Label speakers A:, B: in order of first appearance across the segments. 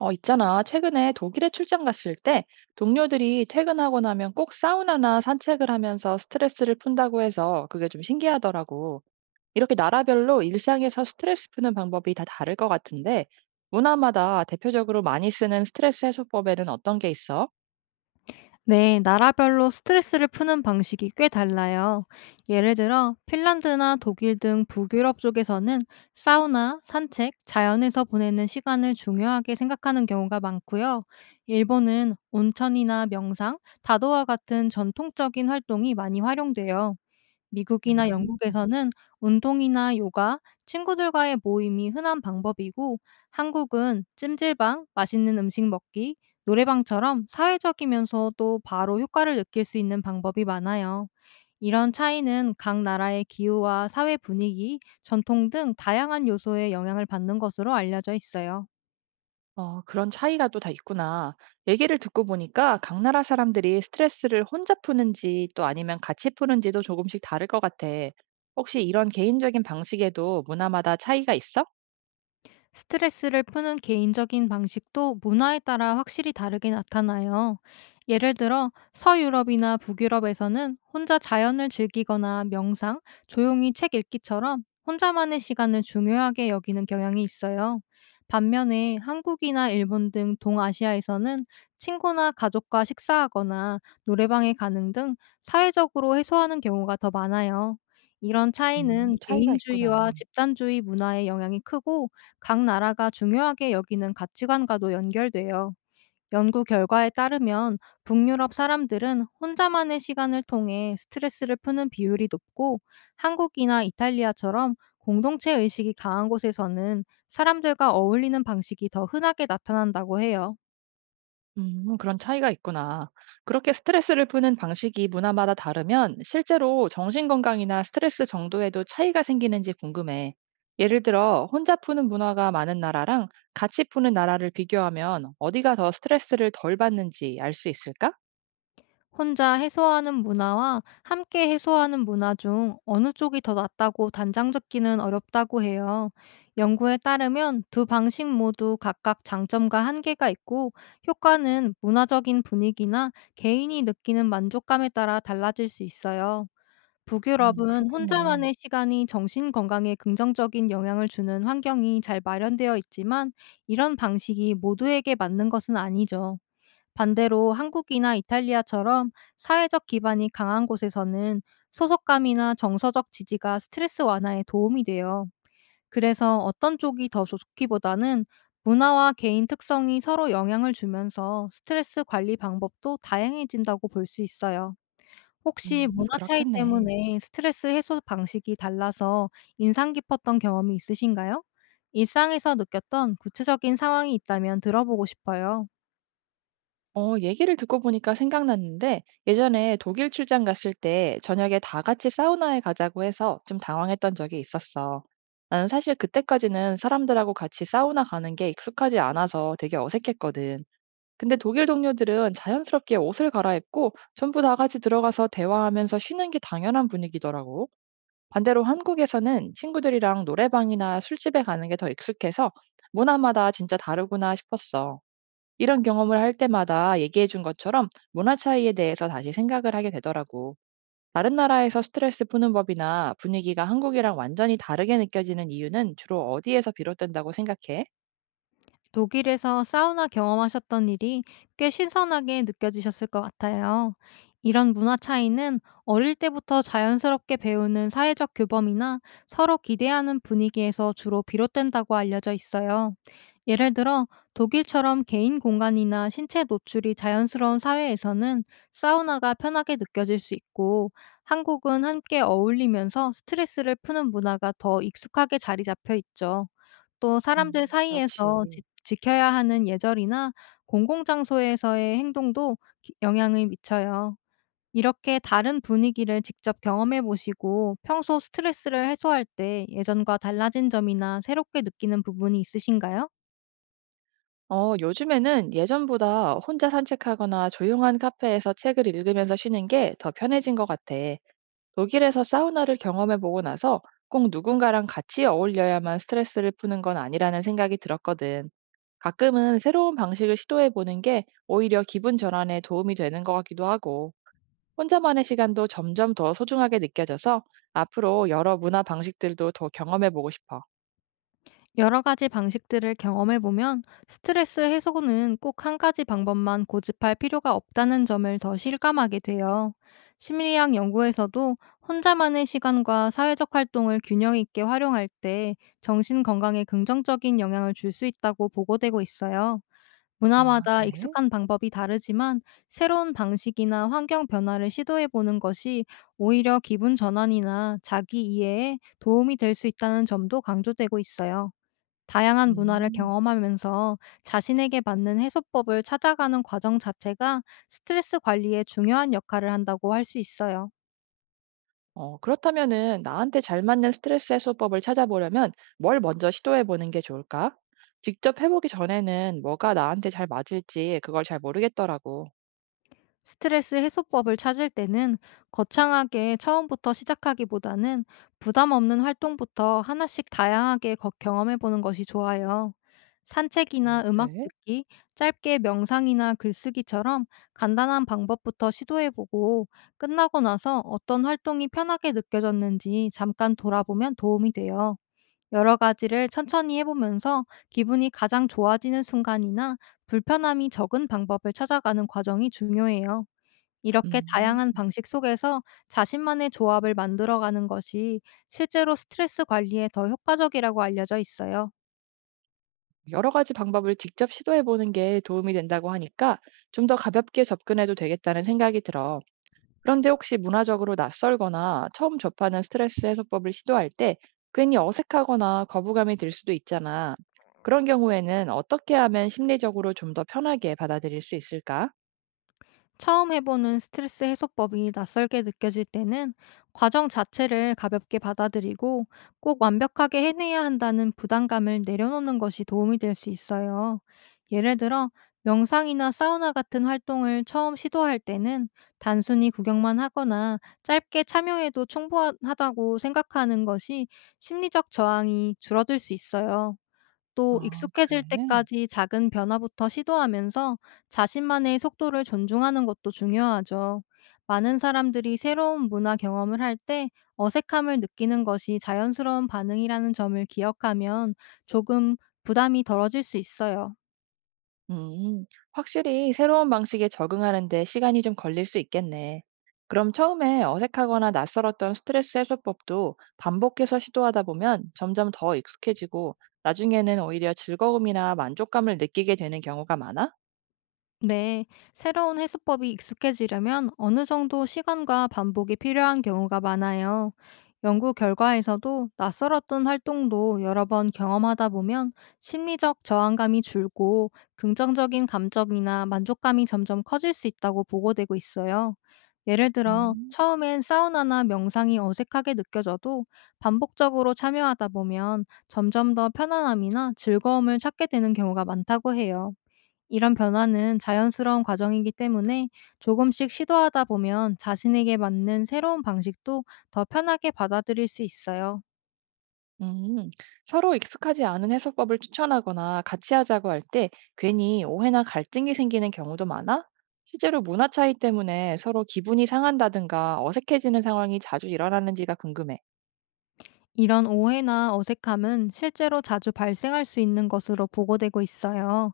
A: 있잖아. 최근에 독일에 출장 갔을 때 동료들이 퇴근하고 나면 꼭 사우나나 산책을 하면서 스트레스를 푼다고 해서 그게 좀 신기하더라고. 이렇게 나라별로 일상에서 스트레스 푸는 방법이 다 다를 것 같은데, 문화마다 대표적으로 많이 쓰는 스트레스 해소법에는 어떤 게 있어?
B: 네, 나라별로 스트레스를 푸는 방식이 꽤 달라요. 예를 들어, 핀란드나 독일 등 북유럽 쪽에서는 사우나, 산책, 자연에서 보내는 시간을 중요하게 생각하는 경우가 많고요. 일본은 온천이나 명상, 다도와 같은 전통적인 활동이 많이 활용돼요. 미국이나
A: 음.
B: 영국에서는 운동이나 요가, 친구들과의 모임이 흔한 방법이고, 한국은 찜질방, 맛있는 음식 먹기, 노래방처럼 사회적이면서도 바로 효과를 느낄 수 있는 방법이 많아요. 이런 차이는 각 나라의 기후와 사회 분위기, 전통 등 다양한 요소에 영향을 받는 것으로 알려져 있어요.
A: 그런 차이가 또 다 있구나. 얘기를 듣고 보니까 각 나라 사람들이 스트레스를 혼자 푸는지 또 아니면 같이 푸는지도 조금씩 다를 것 같아. 혹시 이런 개인적인 방식에도 문화마다 차이가 있어?
B: 스트레스를 푸는 개인적인 방식도 문화에 따라 확실히 다르게 나타나요. 예를 들어 서유럽이나 북유럽에서는 혼자 자연을 즐기거나 명상, 조용히 책 읽기처럼 혼자만의 시간을 중요하게 여기는 경향이 있어요. 반면에 한국이나 일본 등 동아시아에서는 친구나 가족과 식사하거나 노래방에 가는 등 사회적으로 해소하는 경우가 더 많아요. 이런 차이는
A: 차이가
B: 개인주의와
A: 있구나.
B: 집단주의 문화의 영향이 크고, 각 나라가 중요하게 여기는 가치관과도 연결돼요. 연구 결과에 따르면, 북유럽 사람들은 혼자만의 시간을 통해 스트레스를 푸는 비율이 높고, 한국이나 이탈리아처럼 공동체 의식이 강한 곳에서는 사람들과 어울리는 방식이 더 흔하게 나타난다고 해요.
A: 그런 차이가 있구나. 그렇게 스트레스를 푸는 방식이 문화마다 다르면 실제로 정신건강이나 스트레스 정도에도 차이가 생기는지 궁금해. 예를 들어, 혼자 푸는 문화가 많은 나라랑 같이 푸는 나라를 비교하면 어디가 더 스트레스를 덜 받는지 알 수 있을까?
B: 혼자 해소하는 문화와 함께 해소하는 문화 중 어느 쪽이 더 낫다고 단정 짓기는 어렵다고 해요. 연구에 따르면 두 방식 모두 각각 장점과 한계가 있고, 효과는 문화적인 분위기나 개인이 느끼는 만족감에 따라 달라질 수 있어요. 북유럽은
A: 그렇겠네.
B: 혼자만의 시간이 정신 건강에 긍정적인 영향을 주는 환경이 잘 마련되어 있지만, 이런 방식이 모두에게 맞는 것은 아니죠. 반대로 한국이나 이탈리아처럼 사회적 기반이 강한 곳에서는 소속감이나 정서적 지지가 스트레스 완화에 도움이 돼요. 그래서 어떤 쪽이 더 좋기보다는, 문화와 개인 특성이 서로 영향을 주면서 스트레스 관리 방법도 다양해진다고 볼 수 있어요. 혹시 문화 차이
A: 그렇겠네.
B: 때문에 스트레스 해소 방식이 달라서 인상 깊었던 경험이 있으신가요? 일상에서 느꼈던 구체적인 상황이 있다면 들어보고 싶어요.
A: 얘기를 듣고 보니까 생각났는데 예전에 독일 출장 갔을 때 저녁에 다 같이 사우나에 가자고 해서 좀 당황했던 적이 있었어. 나는 사실 그때까지는 사람들하고 같이 사우나 가는 게 익숙하지 않아서 되게 어색했거든. 근데 독일 동료들은 자연스럽게 옷을 갈아입고 전부 다 같이 들어가서 대화하면서 쉬는 게 당연한 분위기더라고. 반대로 한국에서는 친구들이랑 노래방이나 술집에 가는 게 더 익숙해서 문화마다 진짜 다르구나 싶었어. 이런 경험을 할 때마다 얘기해 준 것처럼 문화 차이에 대해서 다시 생각을 하게 되더라고. 다른 나라에서 스트레스 푸는 법이나 분위기가 한국이랑 완전히 다르게 느껴지는 이유는 주로 어디에서 비롯된다고 생각해?
B: 독일에서 사우나 경험하셨던 일이 꽤 신선하게 느껴지셨을 것 같아요. 이런 문화 차이는 어릴 때부터 자연스럽게 배우는 사회적 규범이나 서로 기대하는 분위기에서 주로 비롯된다고 알려져 있어요. 예를 들어, 독일처럼 개인 공간이나 신체 노출이 자연스러운 사회에서는 사우나가 편하게 느껴질 수 있고, 한국은 함께 어울리면서 스트레스를 푸는 문화가 더 익숙하게 자리 잡혀 있죠. 또 사람들
A: 음,
B: 사이에서
A: 그렇지.
B: 지 지켜야 하는 예절이나 공공장소에서의 행동도 기 영향을 미쳐요. 이렇게 다른 분위기를 직접 경험해 보시고, 평소 스트레스를 해소할 때 예전과 달라진 점이나 새롭게 느끼는 부분이 있으신가요?
A: 요즘에는 예전보다 혼자 산책하거나 조용한 카페에서 책을 읽으면서 쉬는 게 더 편해진 것 같아. 독일에서 사우나를 경험해보고 나서 꼭 누군가랑 같이 어울려야만 스트레스를 푸는 건 아니라는 생각이 들었거든. 가끔은 새로운 방식을 시도해 보는 게 오히려 기분 전환에 도움이 되는 것 같기도 하고, 혼자만의 시간도 점점 더 소중하게 느껴져서 앞으로 여러 문화 방식들도 더 경험해 보고 싶어.
B: 여러 가지 방식들을 경험해 보면 스트레스 해소는 꼭 한 가지 방법만 고집할 필요가 없다는 점을 더 실감하게 돼요. 심리학 연구에서도 혼자만의 시간과 사회적 활동을 균형 있게 활용할 때 정신 건강에 긍정적인 영향을 줄 수 있다고 보고되고 있어요.
A: 아,
B: 문화마다
A: 그래?
B: 익숙한 방법이 다르지만, 새로운 방식이나 환경 변화를 시도해 보는 것이 오히려 기분 전환이나 자기 이해에 도움이 될 수 있다는 점도 강조되고 있어요. 다양한 문화를
A: 음.
B: 경험하면서 자신에게 맞는 해소법을 찾아가는 과정 자체가 스트레스 관리에 중요한 역할을 한다고 할 수 있어요.
A: 그렇다면은 나한테 잘 맞는 스트레스 해소법을 찾아보려면 뭘 먼저 시도해 보는 게 좋을까? 직접 해보기 전에는 뭐가 나한테 잘 맞을지 그걸 잘 모르겠더라고.
B: 스트레스 해소법을 찾을 때는 거창하게 처음부터 시작하기보다는 부담 없는 활동부터 하나씩 다양하게 경험해보는 것이 좋아요. 산책이나 음악
A: 그래?
B: 듣기, 짧게 명상이나 글쓰기처럼 간단한 방법부터 시도해보고, 끝나고 나서 어떤 활동이 편하게 느껴졌는지 잠깐 돌아보면 도움이 돼요. 여러 가지를 천천히 해보면서 기분이 가장 좋아지는 순간이나 불편함이 적은 방법을 찾아가는 과정이 중요해요. 이렇게
A: 음.
B: 다양한 방식 속에서 자신만의 조합을 만들어가는 것이 실제로 스트레스 관리에 더 효과적이라고 알려져 있어요.
A: 여러 가지 방법을 직접 시도해 보는 게 도움이 된다고 하니까 좀 더 가볍게 접근해도 되겠다는 생각이 들어. 그런데 혹시 문화적으로 낯설거나 처음 접하는 스트레스 해소법을 시도할 때 괜히 어색하거나 거부감이 들 수도 있잖아. 그런 경우에는 어떻게 하면 심리적으로 좀 더 편하게 받아들일 수 있을까?
B: 처음 해보는 스트레스 해소법이 낯설게 느껴질 때는 과정 자체를 가볍게 받아들이고, 꼭 완벽하게 해내야 한다는 부담감을 내려놓는 것이 도움이 될 수 있어요. 예를 들어, 명상이나 사우나 같은 활동을 처음 시도할 때는 단순히 구경만 하거나 짧게 참여해도 충분하다고 생각하는 것이 심리적 저항이 줄어들 수 있어요. 또
A: 아, 그래.
B: 익숙해질 때까지 작은 변화부터 시도하면서 자신만의 속도를 존중하는 것도 중요하죠. 많은 사람들이 새로운 문화 경험을 할 때 어색함을 느끼는 것이 자연스러운 반응이라는 점을 기억하면 조금 부담이 덜어질 수 있어요.
A: 음, 확실히 새로운 방식에 적응하는 데 시간이 좀 걸릴 수 있겠네. 그럼 처음에 어색하거나 낯설었던 스트레스 해소법도 반복해서 시도하다 보면 점점 더 익숙해지고 나중에는 오히려 즐거움이나 만족감을 느끼게 되는 경우가 많아?
B: 네, 새로운 해수법이 익숙해지려면 어느 정도 시간과 반복이 필요한 경우가 많아요. 연구 결과에서도 낯설었던 활동도 여러 번 경험하다 보면 심리적 저항감이 줄고, 긍정적인 감정이나 만족감이 점점 커질 수 있다고 보고되고 있어요. 예를 들어,
A: 음.
B: 처음엔 사우나나 명상이 어색하게 느껴져도 반복적으로 참여하다 보면 점점 더 편안함이나 즐거움을 찾게 되는 경우가 많다고 해요. 이런 변화는 자연스러운 과정이기 때문에 조금씩 시도하다 보면 자신에게 맞는 새로운 방식도 더 편하게 받아들일 수 있어요.
A: 음, 서로 익숙하지 않은 해소법을 추천하거나 같이 하자고 할 때 괜히 오해나 갈등이 생기는 경우도 많아? 실제로 문화 차이 때문에 서로 기분이 상한다든가 어색해지는 상황이 자주 일어나는지가 궁금해.
B: 이런 오해나 어색함은 실제로 자주 발생할 수 있는 것으로 보고되고 있어요.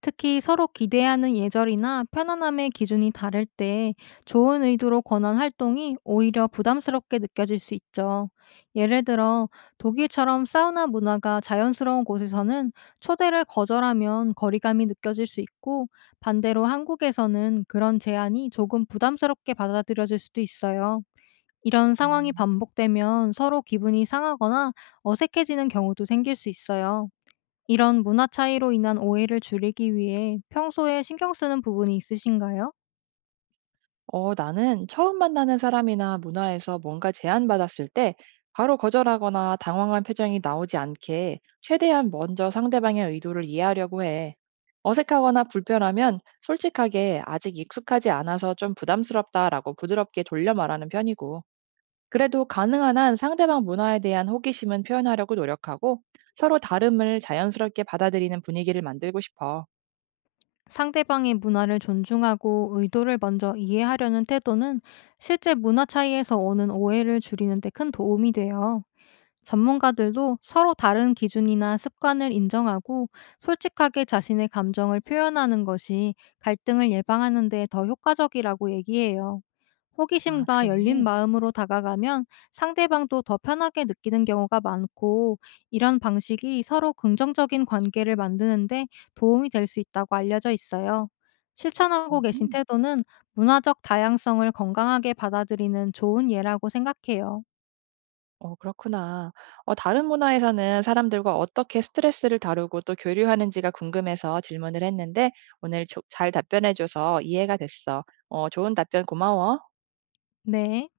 B: 특히 서로 기대하는 예절이나 편안함의 기준이 다를 때 좋은 의도로 권한 활동이 오히려 부담스럽게 느껴질 수 있죠. 예를 들어, 독일처럼 사우나 문화가 자연스러운 곳에서는 초대를 거절하면 거리감이 느껴질 수 있고, 반대로 한국에서는 그런 제안이 조금 부담스럽게 받아들여질 수도 있어요. 이런 상황이
A: 음.
B: 반복되면 서로 기분이 상하거나 어색해지는 경우도 생길 수 있어요. 이런 문화 차이로 인한 오해를 줄이기 위해 평소에 신경 쓰는 부분이 있으신가요?
A: 나는 처음 만나는 사람이나 문화에서 뭔가 제안받았을 때 바로 거절하거나 당황한 표정이 나오지 않게 최대한 먼저 상대방의 의도를 이해하려고 해. 어색하거나 불편하면 솔직하게 아직 익숙하지 않아서 좀 부담스럽다라고 부드럽게 돌려 말하는 편이고, 그래도 가능한 한 상대방 문화에 대한 호기심은 표현하려고 노력하고 서로 다름을 자연스럽게 받아들이는 분위기를 만들고 싶어.
B: 상대방의 문화를 존중하고 의도를 먼저 이해하려는 태도는 실제 문화 차이에서 오는 오해를 줄이는 데 큰 도움이 돼요. 전문가들도 서로 다른 기준이나 습관을 인정하고 솔직하게 자신의 감정을 표현하는 것이 갈등을 예방하는 데 더 효과적이라고 얘기해요.
A: 아,
B: 호기심과 열린
A: 그래.
B: 마음으로 다가가면 상대방도 더 편하게 느끼는 경우가 많고, 이런 방식이 서로 긍정적인 관계를 만드는데 도움이 될 수 있다고 알려져 있어요. 실천하고 계신
A: 음.
B: 태도는 문화적 다양성을 건강하게 받아들이는 좋은 예라고 생각해요.
A: 어 그렇구나. 어 다른 문화에서는 사람들과 어떻게 스트레스를 다루고 또 교류하는지가 궁금해서 질문을 했는데 오늘 조 잘 답변해 줘서 이해가 됐어. 어 좋은 답변 고마워.
B: 네.